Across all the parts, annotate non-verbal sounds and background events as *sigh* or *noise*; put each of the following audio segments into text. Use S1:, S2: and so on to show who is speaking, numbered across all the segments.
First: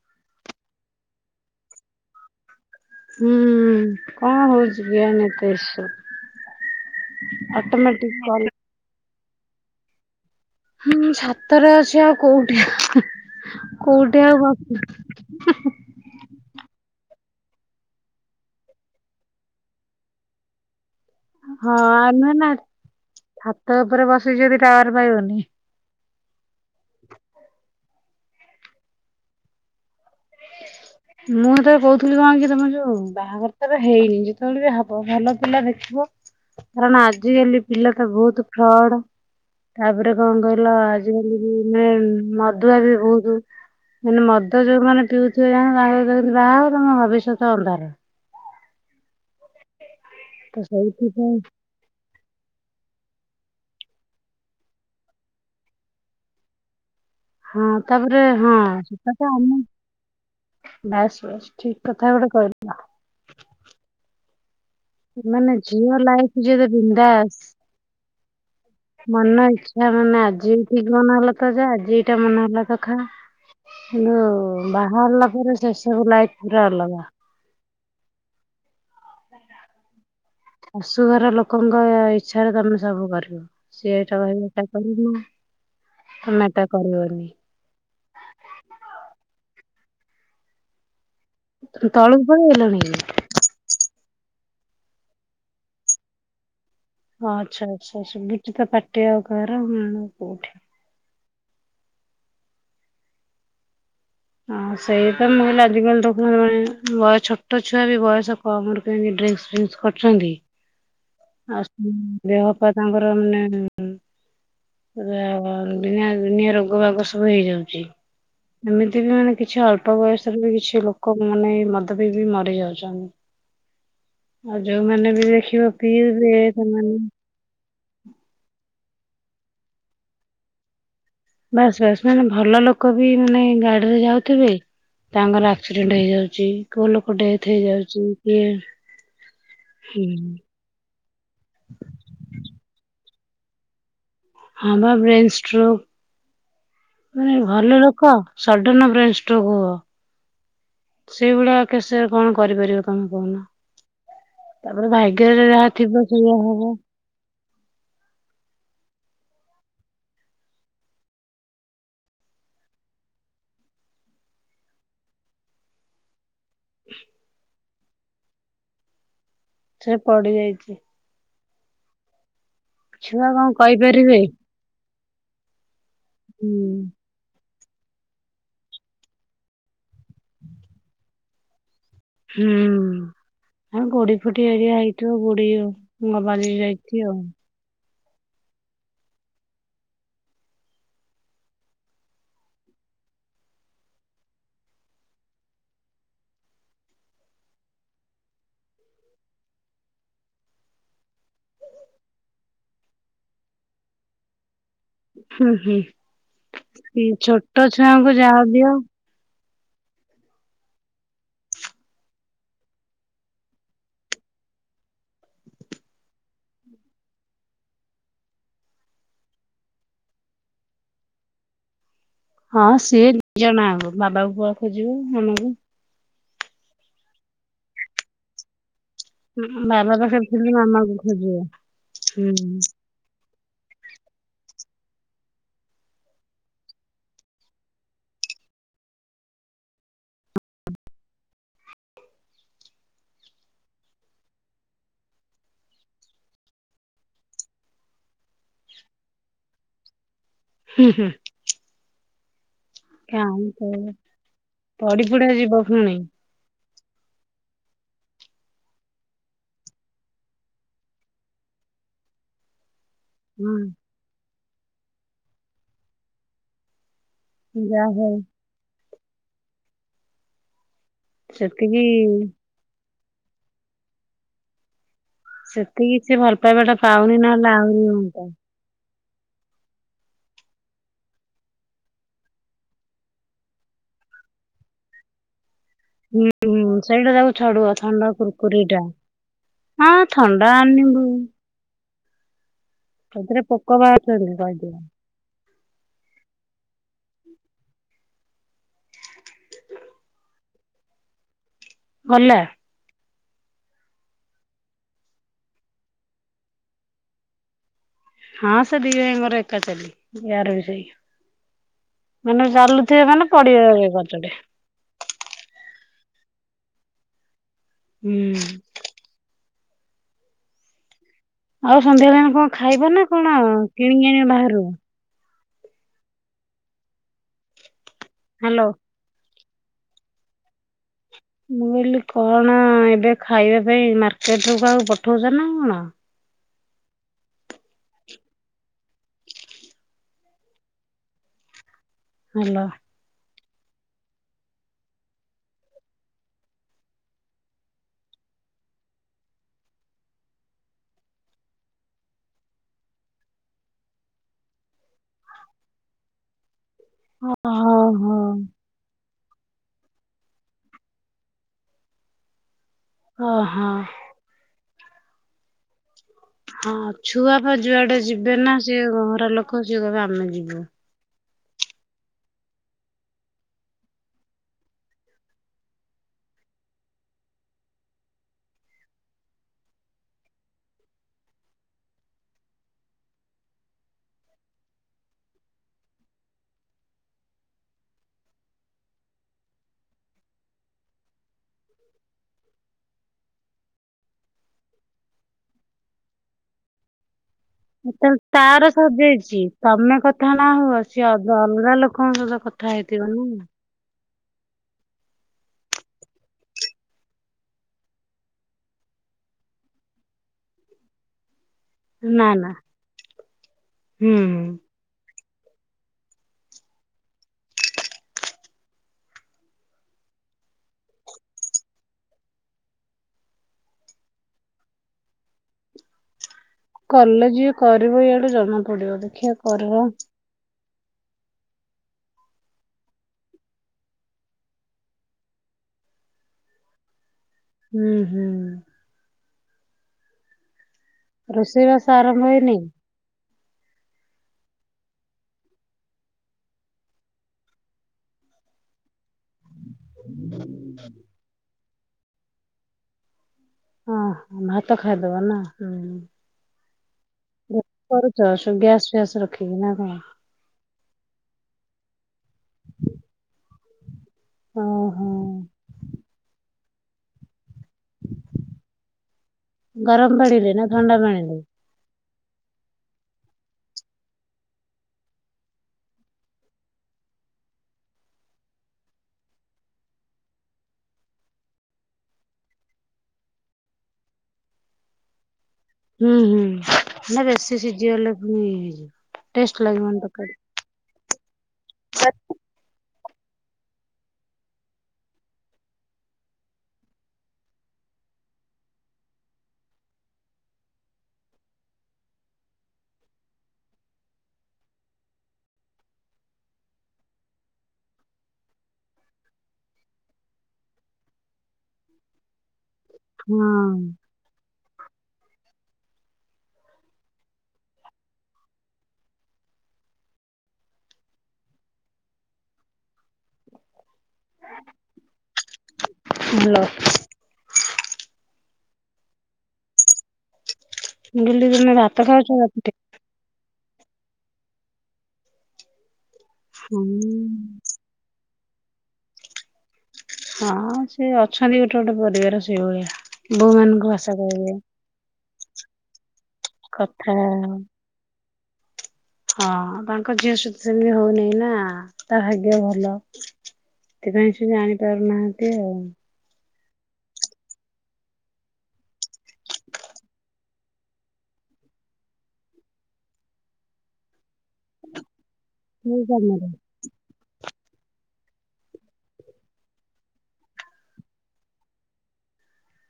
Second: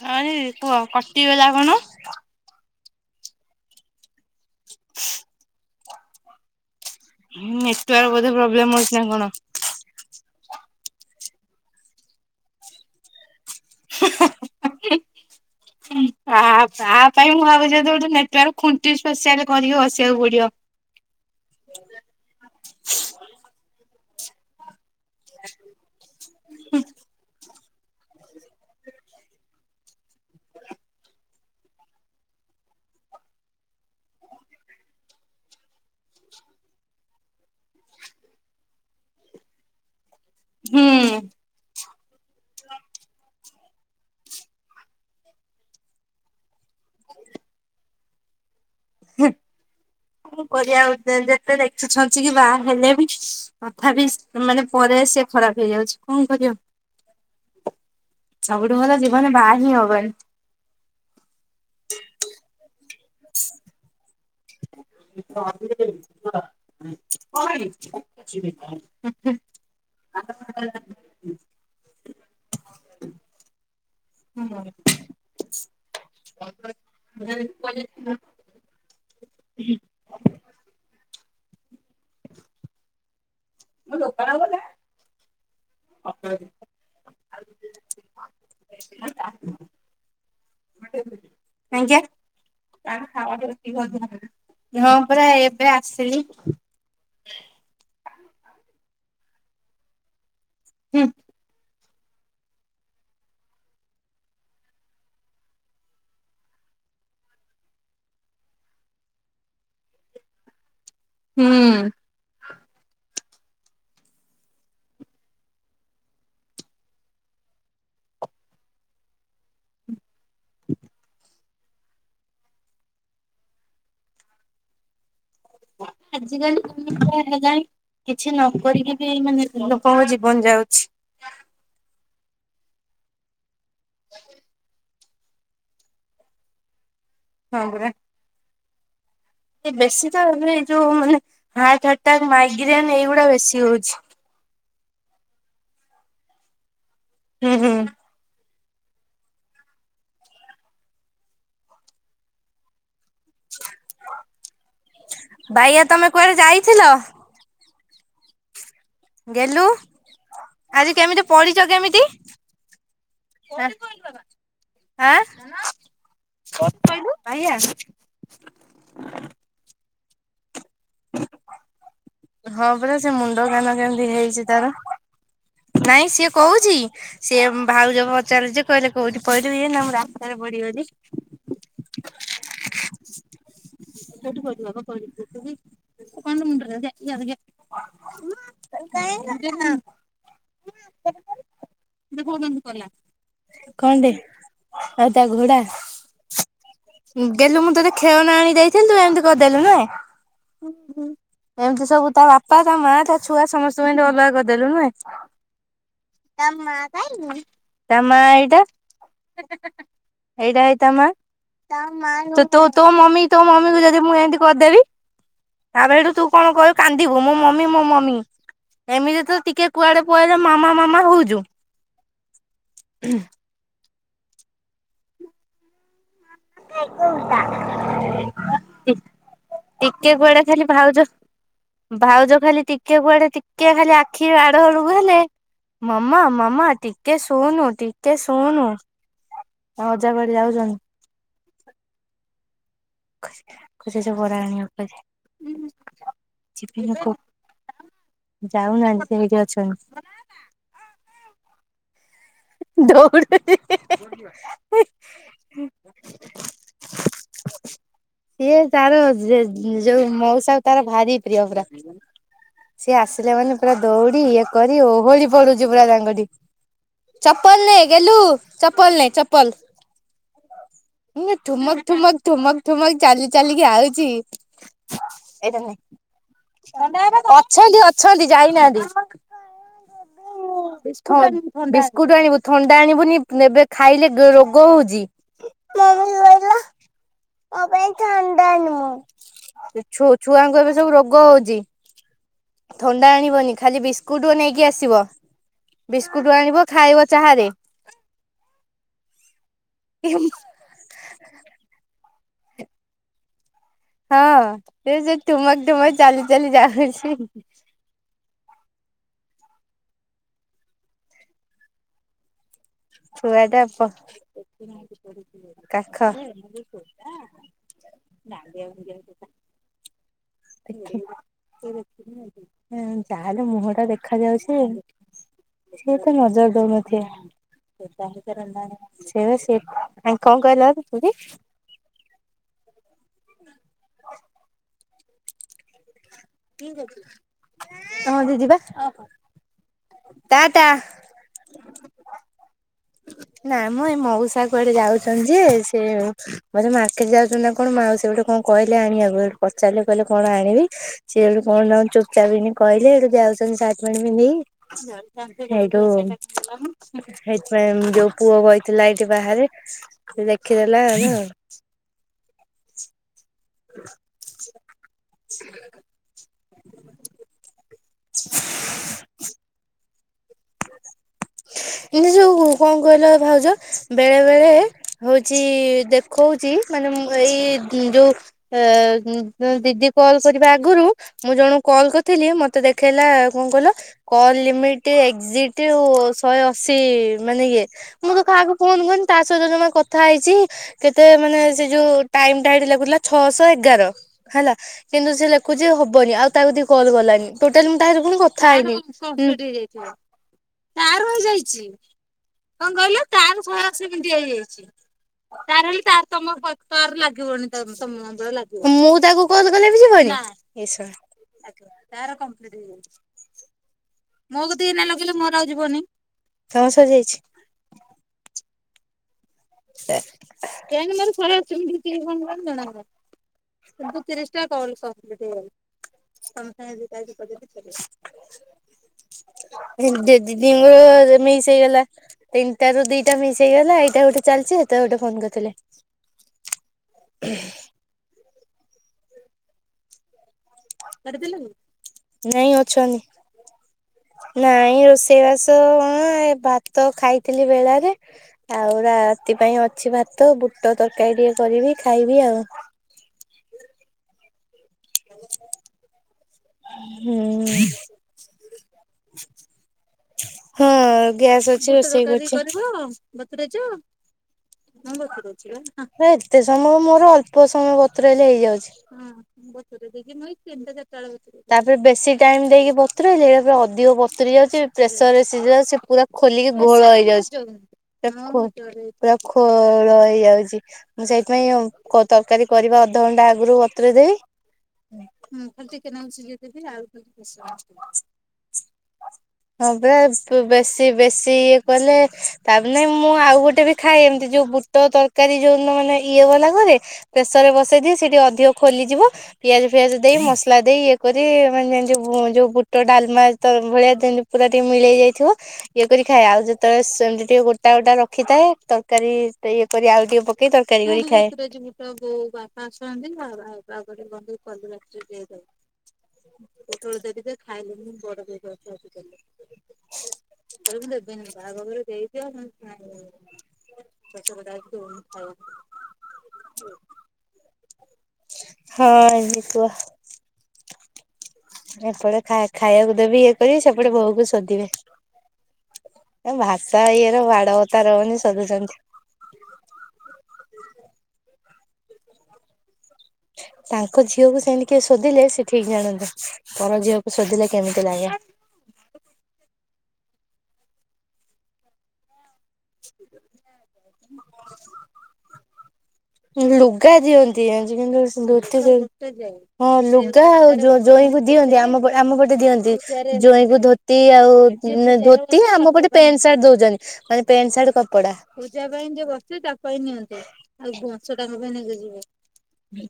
S1: ହଁ ଦିଦି କୁହ କଟିଗଲା କଣ?
S2: ହୁଁ କଣ ହଉଚି କି ଏମିତି ଶୁ
S1: ହୁଁ ନେଟୱର୍କ ବୋଧେ ପ୍ରୋବ୍ଲେମ ହଉଛି ନା କଣ?
S2: ହଁ ମୁଁ ଛାତରେ ଅଛି ଆଉ କୋଉଠି? କୋଉଠି ଆଉ ବସିବି?
S1: ଆ ଆ ପାଇଁ ମୁଁ ଭାବୁଚି ବୋଧେ ଗୋଟେ ନେଟୱର୍କ ଖୁଣ୍ଟି ସ୍ପେସିଆଲ କରିକି ବସିବାକୁ ପଡିବ।
S2: ହଁ ନୁହେଁ ନା ଛାତ ଉପରେ ବସି ଯଦିକି ଟାୱାର ପାଇବନି
S1: *unintelligible*
S2: ମୁଁ ତବେ କହୁଥିଲି କଣ କି ତମ ଯୋଉ ବାହାଘର ତ ହେଇନି, ଯେତେବେଳେ ବି ହବ ଭଲ ପିଲା ଦେଖିବ। କାରଣ ଆଜିକାଲି ପିଲା ତ ବହୁତ ଫ୍ରଡ, ତାପରେ କଣ କହିଲା
S1: ହୁଁ।
S2: ଆଜିକାଲି ବି ନୂଆ ଆଇନି ମଦୁଆ ବି ବହୁତ, ମାନେ ମଦ ଯୋଉମାନେ ପିଉଥିବେ *unintelligible* ବାହାହବ ତମ ଭବିଷ୍ୟତ ଅନ୍ଧାର।
S1: ହୁଁ, କଣ
S2: ତ
S1: କରିବା ଆଉ,
S2: ସେଇଥିପାଇଁ
S1: ଯେତେ ଦେଖୁଛନ୍ତି କି ବାହା ହେଲେ ବି ତଥାପି ମାନେ ପରେ ସେ ଖରାପ ହେଇଯାଉଛି କଣ କରିବ?
S2: ହଁ ତାପରେ ହଁ,
S1: ସବୁଠୁ ଭଲ
S2: ସେଟା
S1: ଜୀବନ
S2: ତ
S1: ବାହା
S2: ଆମ
S1: ହିଁ ହବନି।
S2: ବାସ ବାସ, ଠିକ କଥା ଗୋଟେ କହିଲ। ମାନେ, ଝିଅ ଲାଇଫ ଯେତେ ବିନ୍ଦାସ
S1: ଯିବ
S2: ମନ ଇଛା ମାନେ, ଆଜି ଠିକ ମନହଲା ତ ଯ ଆଜି ଏଇଟା ମନେ ହେଲା ତଖା। *unintelligible* ବାହାହେଲା ପରେ ସେ ସବୁ ଲାଇଫ ପୁରା ଅଲଗା।
S1: ହଁ
S2: ଶାଶୁଘର ଲୋକଙ୍କ ଇଛାରେ ତମେ ସବୁ କରିବ। ସେଏଇଟା ଏଟା କରିନୁ।
S1: ଆ *unintelligible*
S2: ତମେ
S1: ଆଜ୍ଞା,
S2: ତଳକୁ ପଳେଇ ଆଇଲଣି କି?
S1: *unintelligible* ହଁ ପରା ଏବେ ଆସିଲି।
S2: ହଁ ଆଛା ଆଛା ଆଛା, ଗୋଟେତ ପଟିଆ ଆଉ ଘରଁ କୋଉଠି
S1: ହୁଁ
S2: ହଁ ସେଇ ତ ହେଲେ ଆଜିକାଲି ଦେଖ ମାନେ ବୟ ଛୋଟ ଛୁଆ ବି ବୟସ କମରେ କେହି ଡ୍ରି ଫସ କରଛନ୍ତି ଆଉ
S1: ହୁଁ।
S2: ଦେହ ପା ତାଙ୍କର ମାନେ ଆଉ ଡିଆ ଦୁନିଆ ରୋଗ ବାଗ ସବୁ ହେଇଯାଉଛି ଏମିତି ବି ମାନେ କିଛି ଅଳ୍ପ ବୟସରେ ବି କିଛି ଲୋକ ମାନେ ମଦ ପିଇକିବି ମରି ଯାଉଛନ୍ତି ଆଉ ଯୋଉମାନେ ବି ଦେଖିବ
S1: ଆଜିକାଲି
S2: *unintelligible*
S1: ହେଲାଣି କିଛି ନ କରିକି ବି ମାନେ ଲୋକଙ୍କ ଜୀବନ ଯାଉଛି।
S2: ବାସ ବାସ ମାନେ ଭଲ ଲୋକ ବି ମାନେ ଗାଡିରେ ଯାଉଥିବେ? ତାଙ୍କର ଆକ୍ସିଡେଣ୍ଟ ହେଇଯାଉଛି, କୋଉ ଲୋକ ଡେଥ
S1: ହଁ ପରା।
S2: ହେଇଯାଉଛି କିଏ
S1: ବେଶୀ ତ ଏ ଏଇ ଯୋଉ ମାନେ ହାର୍ଟ ଆଟାକ୍, ମାଇଗ୍ରେନ ଏଇଗୁଡା ବେଶୀ ହଉଛି।
S2: ହଁବା ବ୍ରେନ ଷ୍ଟ୍ରୋକ, ମାନେ
S1: ହୁଁ ହୁଁ
S2: ଭଲ ଲୋକ ସଡନ ବ୍ରେନ୍ ଷ୍ଟ୍ରକ୍ ହୁବ ସେଇଭଳିା କେ ସେ କଣ କରିପାରିବ କଣ କହୁନ? ତାପରେ ଭାଗ୍ୟରେ ଯାହା
S1: ବାଇଆ
S2: ଥିବ
S1: ତମେ କୁଆଡେ
S2: ସେଇଆ ହବ।
S1: ଯାଇଥିଲ? ଗେଲୁ ଆଜି କେମିତି ପଢିଛ କେମିତି? ଆ *unintelligible* କଣ କହିଲୁ? ଭାଇ ଆ
S2: ସେ ପଡିଯାଇଛି।
S1: ହଁ ପରା ସେ
S2: ଛୁଆ କଣ
S1: ମୁଣ୍ଡ କାନ କେମତି
S2: କହିପାରିବେ
S1: ହେଇଛି ତାର ନାଇଁ ସିଏ
S2: ହୁଁ
S1: କହୁଛି, ସିଏ ଭାଉଜ ପଚାରୁଚି କହୁଛି କୋଉଠି ପଇଲୁକି? ନା ମୁଁ ରାସ୍ତାରେ ପଡିଗଲି।
S2: ହୁଁ ଉଁ ଆ ଗୋଡି ଫୁଟି ଏରିଆ ହେଇଥିବ ଗୋଡି ବାଜି ଯାଇଥିବ ଆଉ
S1: *unintelligible* କଣଟେ ଆଉ ତା ଘୋଡ଼ା ଗଲୁ ମୁଁ ତୋତେ ଖେଳଣା ଆଣି ଦେଇଥିଲି, ତୁ ଏମିତି କରିଦେଲୁ ନାଇଁ ହୁଁ ହୁଁ, ଏମିତି ସବୁ ତା ବାପା, ତା ମା, ତା ଛୁଆ, ସମସ୍ତଙ୍କୁ ଏ ଅଲଗା କରି ଦେଲୁ ନୁହେଁ,
S2: ହୁଁ ହୁଁ।
S1: ତା ମା
S2: ଏଇ ଛୋଟ ଛୁଆଙ୍କୁ ଯାହା
S1: ଏଇଟା
S2: ଦିଅ
S1: ହେଇଟା ହେ ତା ମା, ତୋ ମମି ତୋ ମମି କୁ ଯଦି ମୁଁ ଏମତି କରିଦେବି? ତାପରଠୁ ତୁ କଣ କରିବୁ କାନ୍ଦିବୁ ମୋ ମମି ମୋ ମମି। ଏମିତି ତ ଟିକେ କୁଆଡେ ପଳେଇଲେ ମାମା ମାମା ହଉଚୁ।
S2: ହଁ ସିଏ ଜଣାହବ ବାବାକୁ କୁଆଡେ ଖୋଜିବ ମାମାକୁ।
S1: ଟା
S2: ହୁଁ, ବାବା ପାଖରେ ଥିଲେ ମାମାକୁ ଖୋଜିବ। ହୁଁ
S1: ଭାଉଜ ଖାଲି ଟିକେ କୁଆଡେ ଟିକେ ଖାଲି ଆଖି ଆ ତଳୁକୁ ହେଲେ ମାମା ମାମା ଟିକେ ଶୁନୁ ଟିକେ ଶୁଣୁ। ତାଙ୍କ ଅଜା କୁଆଡେ ଯାଉଚନ। *inaudible* ସେ ସବୁ ବରା ଆଣିବ କହିଥିଲେ। ଯିବିନା କ ଯାଉନାହାନ୍ତି ସେଇଠି ଅଛନ୍।
S2: ହୁଁ, ହୁଁ।
S1: ଦୌଡୁଛି
S2: ପଡିପୁଡା ଯିବ ଫୁଣି। *inaudible*
S1: ସିଏ ତାର ଯେ ଯୋଉ ମଉସା ତାର ଭାରି ପ୍ରିୟ ପୁରା। ସିଏ ଆସିଲେ ମାନେ
S2: ହଁ
S1: ପୁରା ଦୌଡି ଇଏ କରି ଓହଳି ପଡୁଚି ପୁରା ତାଙ୍କଠି। ଚପଲ ନେ
S2: ଯାହା ହଉ
S1: ଗେଲୁ ଚପଲ ନେ ଚପଲ। ନେ ଠୁମକ୍
S2: ସେତିକି
S1: ଠୁମକ୍ ଠୁମକ୍ ଠୁମକ୍ ଚାଲି ଚାଲିକି ଆଉଛି।
S2: ସେତିକି ସେ ଭଲ ପାଇବାଟା ପାଉନି ନହେଲେ ଆହୁରି
S1: ଅଛନ୍ତି
S2: ହୁଅନ୍ତା।
S1: ଅଛନ୍ତି ଯାଇନାହାନ୍ତି। ହଁ ବିସ୍ କୋଉଠୁ ଆଣିବୁ ଥଣ୍ଡା ଆଣିବୁନି ଏବେ ଖାଇଲେ ଗ-ରୋଗ ହଉଚି। ମ କହିଲ
S2: ହୁଁ ହୁଁ ସେଇଟା ତାକୁ
S1: ମୋ
S2: ଛାଡୁଅ
S1: ପାଇଁ
S2: ଥଣ୍ଡା
S1: ଣ୍ଡା
S2: କୁୁରକୁରି
S1: ଆଣ
S2: ଟା
S1: ମୁଁ *inaudible* ସେ
S2: ହଁ
S1: ଛୁ
S2: ଥଣ୍ଡା
S1: ଛୁଆଙ୍କୁ ଏବେ ସବୁ
S2: ଆଣିବୁ।
S1: ରୋଗ ହଉଚି। ଥଣ୍ଡା
S2: ସେଥିରେ
S1: ଆଣିବନି
S2: ପୋକ
S1: ଖାଲି ବିସ୍କୁଟ୍
S2: ବାହାରୁଛନ୍ତି
S1: ନେଇକି
S2: କହିଦିଅ
S1: ଆସିବ। ବିସ୍କୁଟ ଆଣିବ ଖାଇବ ଚାହାରେ। ଏ
S2: ହଁ ନା।
S1: ହଁ ସେ ଯେ ଠୁମକ୍ ଠୁମକ୍ ଚାଲି ଚାଲି ଯାଉଛି।
S2: ହଁ ସେ ଦି ଭାଇଙ୍କର ଏକା ଚାଲି। ୟାର ବି ସେଇ। ମାନେ ଚାଲୁଥିବେ ମାନେ
S1: ଛୁଆ ଟା
S2: ପଡିିବେ
S1: ପ
S2: କଚାଡି।
S1: କାଖ
S2: ହୁଁ।
S1: ଦେଖେ
S2: ଆଉ ସନ୍ଧ୍ୟାବେେଳେ କଣ ଖାଇବ ନା କଣ
S1: ମୁହଁ ଟା
S2: କିଣିକି
S1: ଦେଖା
S2: ଆଣିବ
S1: ଯାଉଛି
S2: ବାହାରୁ?
S1: ସିଏ ଏତ ମଜା ଦଉନଥିବେ
S2: ହାଲୋ।
S1: ସେରା ସେ ସେ ଆଉ କଣ କହିଲ କି?
S2: ମୁଁ କହିଲି କଣ ଏବେ ଖାଇବା ପାଇଁ ମାର୍କେଟ ରୁ କାହାକୁ ପ ଠଉଚ ନା କଣ?
S1: ତୋମ ଦିଦି ପା। ଟା ଟା।
S2: ହାଲୋ।
S1: ନା ମୋ ଏ ମଉସା କୁଆଡେ ଯାଉଛନ୍ତି ଯେ ସେ ବୋଧେ ମାର୍କେଟ୍ ଯାଉଛନ୍ତି ନା କଣ ମାଉସୀ ଗୋଟେ କଣ କହିଲେ ଆଣିବାକୁ ସେଉଠୁ ପଚାରିଲେ କହିଲେ କଣ ଆଣିବି ସିଏ ସେଠୁ କଣ ତାଙ୍କ ଚୁପ ଚାପନି କହିଲେ। ସେଉଠୁ ଯାଉଛନ୍ତି ସାର୍ଟ ପେଣ୍ଟ ପିନ୍ଧିକି। ସେଇଠୁ ସେଇଥିପାଇଁ ଯୋଉ
S2: ଓହୋ
S1: ପୁଅ ବଇଥିଲା ଏଇ ସିଏ ବାହାରେ ସେ ଦେଖିଦେଲା ଆଉ ନା।
S2: ଓ ହଁ।
S1: *inaudible*
S2: ହଁ ଛୁଆ ଫ ଯୁଆଡେ ଯିବେ ନା ସିଏ ଘର ଲୋକ ସିଏ କହିବେ ଆମେ ଯିବୁ।
S1: ଏଇନେ ସବୁ କଣ କହିଲ ଭାଉଜ ବେଳେ ବେଳେ ହଉଛି ଦେଖଉଚି ମାନେ ମୁଁ ଏଇ ଉଁ, ଯୋଉ ଅ, ଉଁ, ଜଣେ ଦିଦି କଲ୍ କରିବା ଆଗୁରୁ ମୁଁ ଜଣ କଲ୍ କରିଥିଲି ମତେ ଦେଖେଇଲା କଣ କହିଲ କଲ ଲିମିଟଏଜିଟ। ଶହେ ଅଶୀ ମାନେ ଇଏ ମୁଁ ତ କାହାକୁ ଫୋନ କନି ତା ସହିତ ଜମା କଥା ହେଇଛି କେତେ ମାନେ ସେ ଯୋଉ ଟାଇମଟା ଲେଖୁ ଥିଲା ଛଅଶହ ଏଗାର ହେଲା କିନ୍ତୁ ସେ ଲେଖୁଛି ହବନି। ମତେ ଆଉ କଲ କଲାନି ଟୋଟାଲି ମୁଁ ତା ସହ ଫୁଣି
S2: ଯେତେବେଳେ
S1: କଥା
S2: ତାର
S1: ହେଇନି।
S2: ସରିଯାଇଛି ତମେ କଥା ନ ହୁଅ
S1: ତ
S2: ସିଏ ଅଦ
S1: ହେଇଯାଇଛି
S2: ଅଲଗା ଲୋକଙ୍କ ସହିତ କଥା
S1: କଣ କହିଲ
S2: ହେଇଥିବ ନା
S1: ତାର ଶହେ ଅଶି ମିନିଟ୍ ହେଇଯାଇଛି। ତାର ହେଲେ ତାର ତମ ତ ଲାଗିବନି ତ ଲାଗିବ ମୁଁ ତାକୁ କଲ କଲେ ବି ଯିବନି। ଏ! ! ! ! ! ! ! ! ! ! ତାର
S2: ନା ନା
S1: କମ୍ପିଲିଟ ହେଇଯାଇଛି
S2: ହୁଁ
S1: ଏଇନା ମୋ ପାଖକୁ ଲଗେଇଲେ ପା ମୋର ଆଉ ଯିବନି ତୋର ସବୁ ସରି ଯାଇଛି? କାହିଁକି ମୋର ଶହେ ଅଶୀ ମିନିଟ୍ *unintelligible* କିନ୍ତୁ ତିରିଶଟା କଲ୍ କମ୍ପିଲିଟ ହେଇ
S2: କଲେ ଯିଏ କରିବ ଇଆଡୁ ଜଣା ପଡିବ ଦେଖିବା କରିବ
S1: *unintelligible* ମିସ୍ ହେଇଗଲା ତିନିଟା ରୁ ଦିଟା ମିଶ ହେଇଗଲା ଏଇଟା ଗୋଟେ ଚାଲିଛି ସେତେବେଳେ ଗୋଟେ ଫୋନ କରିଥିଲେ।
S2: ହୁଁ ହୁଁ। ରୋଷେଇବାସ ଆରମ୍ଭ
S1: ନାଇଁ
S2: ହେଇନି?
S1: ଅଛନ୍ତି ନାଇଁ ରୋଷେଇବାସ କଣ ଭାତ ଖାଇଥିଲି ବେଳାରେ ଆଉ ରାତି ପାଇଁ ଅଛି ଭାତ, ବୁଟ ତରକାରୀ ଟିକେ କରିବି ଖାଇବି ଆଉ।
S2: ଓ ହୋ ଭାତ ଖାଇଦବା ନା ହୁଁ।
S1: ହୁଁ
S2: କରିଛ ଗ୍ୟାସ ଫ୍ୟାସ ରଖିବି କିି ନା କଣ?
S1: ହଁ ଗ୍ୟାସ ଅଛି ରୋଷେଇ ଅଛି ରୋଷେଇ କରୁଛି।
S2: ଓହୋ
S1: ଏତେ ସମୟ ମୋର ଅ ଅଳ୍ପ ସମୟ ବତୁରେଇଲେ ହେଲେ ଯାଉଛି
S2: ଗରମ ପାଣିରେ ନା ଥଣ୍ଡା ପାଣିରେ?
S1: ବେଶୀ ଟାଇମ ଦେଇକି ବତୁର ସେଇଟାପରେ ଅଧିକ ବତୁରି ଯାଉଛି। ପ୍ରେସରେ ସିଝିଲା ବେଳକୁ ସେ ପୁରା ଖୋଲିକି ଘୋଳ ହେଇଯାଉଛି। ପୁରା ଖୋଳ ହେଇଯାଉଛି ମୁଁ ସେଇଥିପାଇଁ ତରକାରୀ କରିବା ଦଣ୍ଡା ଆଗରୁ ବତୁରେଇ ଦେବି।
S2: ହୁଁ ହୁଁ ନା ବେଶୀ ସିଝିଗଲେ ପୁଣି ହେଇଯିବ।
S1: ହଁ
S2: ଲାଗିବନି ତରକାରୀ
S1: ପରା ବେଶୀ ବେଶୀ ଇଏ କଲେ ତାପ ନାଇଁ ମୁଁ ଆଉ ଗୋଟେ ବି ଖାଏ ଏମିତି ଯୋଉ ବୁଟ ତରକାରୀ ଯୋଉ ମାନେ ଇଏ ଗଲାପରେ ପ୍ରେସର ରେ ବସେଇଦିଏ। ସେଠି ଅଧିକ ଖୋଲିଯିବ ପିଆଜ ଫିଆଜ ଦେଇ ମସଲା ଦେଇ ଇଏ କରି ମାନ ଯୋଉ ବୁଟଟା ଆଲ ମା ତ ଭଳିଆ ଦିନ ପୁରା ଟିକେ ମିଳେଇ ଯାଇଥିବ ଇଏ କରି ଖାଏ ଆଉ ଯେତେବେଳେ ସେମିତି ଟିକେ ଗୋଟା ଗୋଟା ରଖିଥାଏ ତରକାରୀ ଇଏ କରି ଆଉ ଟିକେ ପକେଇ ତରକାରୀ କରି ଖାଏ। ଆସିଛନ୍ତି *unintelligible*
S2: ହଁ
S1: ଗୋଟେ ବନ୍ଧୁ କଲ ଆସ ଯ ଯାଉ ପୋଟଳ ଦେବିକ ଖାଇଲେ ମୁଁ ବଡ ଦେଇ ଅ ଗରମ ଦ ବନ ବାଗ ବର ଯାଇଛି। *unintelligible*
S2: ଭଲ।
S1: ହଁ ହେଇଥିବ।
S2: ମୁଁ କହିଲି ତମେ ଭାତ
S1: ଏପଟେ
S2: ଖାଉଛ ରାତିରେ
S1: ଖାଇବାକୁ ଦେବି ଇଏ କରି। ଏପଟେ ବୋଉ କୁ ଶୋଦିବେ ଏ ଭାଷା
S2: ହୁଁ।
S1: ଇଏର ବାଡ ବତା ରହୁନି। ଶୋଦୁଛନ୍ତି।
S2: ହଁ ସେ ଅଛନ୍ତି ଗୋଟେ ଗୋଟେ ପରିବାର ସେଇଭଳିଆ ବୋଉ ମା
S1: ତାଙ୍କ ଝିଅକୁ ସେମିତି କିଏ ଶୋଦିଲେ ସେ ଠିକ ଜାଣନ୍ତେ ପର
S2: କଥା
S1: ଝିଅକୁ ଶୋଧିଲେ କେମିତି ଲାଗେ? *inaudible*
S2: ହଁ ତାଙ୍କ ଝିଅ ସତ ସେମିତି ହଉନି ନା? ତା ଭାଗ୍ୟ ଭଲ ସେଥିପାଇଁ ସେ ଜାଣି ପାରୁନାହାନ୍ତି ଆଉ।
S1: ଲୁଗା ଦିଅନ୍ତି ଆଜି ହଁ ଲୁଗା ଆଉ ଜଇଁକୁ ଦିଅନ୍ତି ଆମ ଆମ ପଟେ ଦିଅନ୍ତି ଜଇଁକୁ ଧୋତି ଆଉ ଆମ ଗୋଟେ
S2: ମୁଁ
S1: ପ୍ୟାଟ ସାର୍ଟ
S2: ଜାଣିନି।
S1: ଦଉଛନ୍ତି ମାନେ ପେଣ୍ଟ ସାର୍ଟ କପଡା ପୂ ଯା ପାଇଁ ଯଏ ବସେ ତା ପାଇଁ ନିଅନ୍ତୁ ଆଉ ବଶ ଟାଙ୍କ ପାଇଁ ନେଇକି ଯିବେ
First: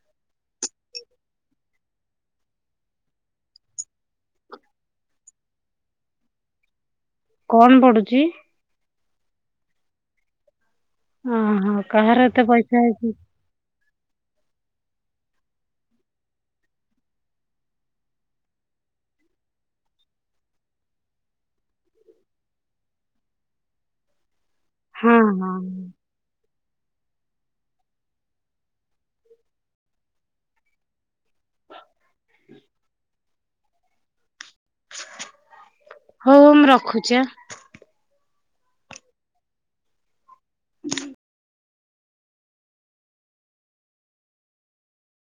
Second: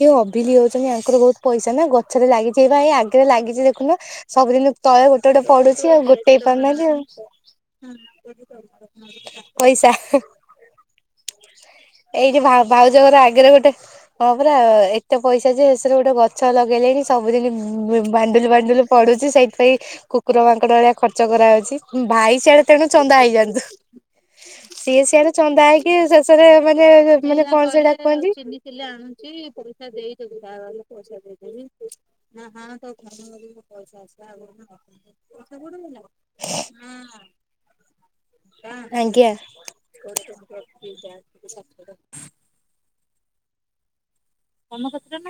S1: ଯଉ ଅଭିଲି ହଉଛନ୍ତି, ଆଙ୍କର ବହୁତ ପଇସା ନା ଗଛରେ ଲାଗିଛି ଆଗରେ ଲାଗିଛି ଦେଖୁନୁ ତଳେ ଗୋଟେ ଗୋଟେ ପଡୁଛି ଆଉ ଗୋଟେଇ ପାରୁନାହାନ୍ତି ଆଉ।
S2: କଣ ପଡୁଛି
S1: ପଇସା
S2: ଓହୋ କାହାର
S1: ଏଇଠି
S2: ଏତେ
S1: ଭ
S2: ପଇସା ହେଇଛି
S1: ଭାଉଜଙ୍କର ଆଗରେ ଗୋଟେ ହଁ ପୁରରା ଏତେ ପଇସା ଯେ ସେସରେ ଗୋଟେ ଗଛ ଲଗେଇଲେଣି, ସବୁଦିନ ବାଣ୍ଡୁଲି ବାଣ୍ଡୁଲି ପଡୁ ସେଇଥିପାଇଁ କୁକୁର ମାଙ୍କଡ ଭଳିଆ ଖର୍ଚ କରାଉଛି ଭାଇ ସିଆଡେ ତେଣୁ ଚନ୍ଦା ହେଇଯାଆନ୍ତୁ। ସିଏ
S2: ହଁ
S1: ସିଏରେ
S2: ହଁ।
S1: ଚନ୍ଦା ହେଇକି ଶେଷରେ ମାନେ ମାନେ କଣ ସେଇଟା କୁହନ୍ତିି ଆଣୁଛି ପଇସା ଦେଇଦବଲେ ପଇସା ଦେଇଦବ ହଁ ତ ପଇସା ଆସ ଆଇ
S2: ହଉଉ ମୁଁ ରଖୁଛି ଆ
S1: ଆଜ୍ଞା। କନପତ୍ର ନା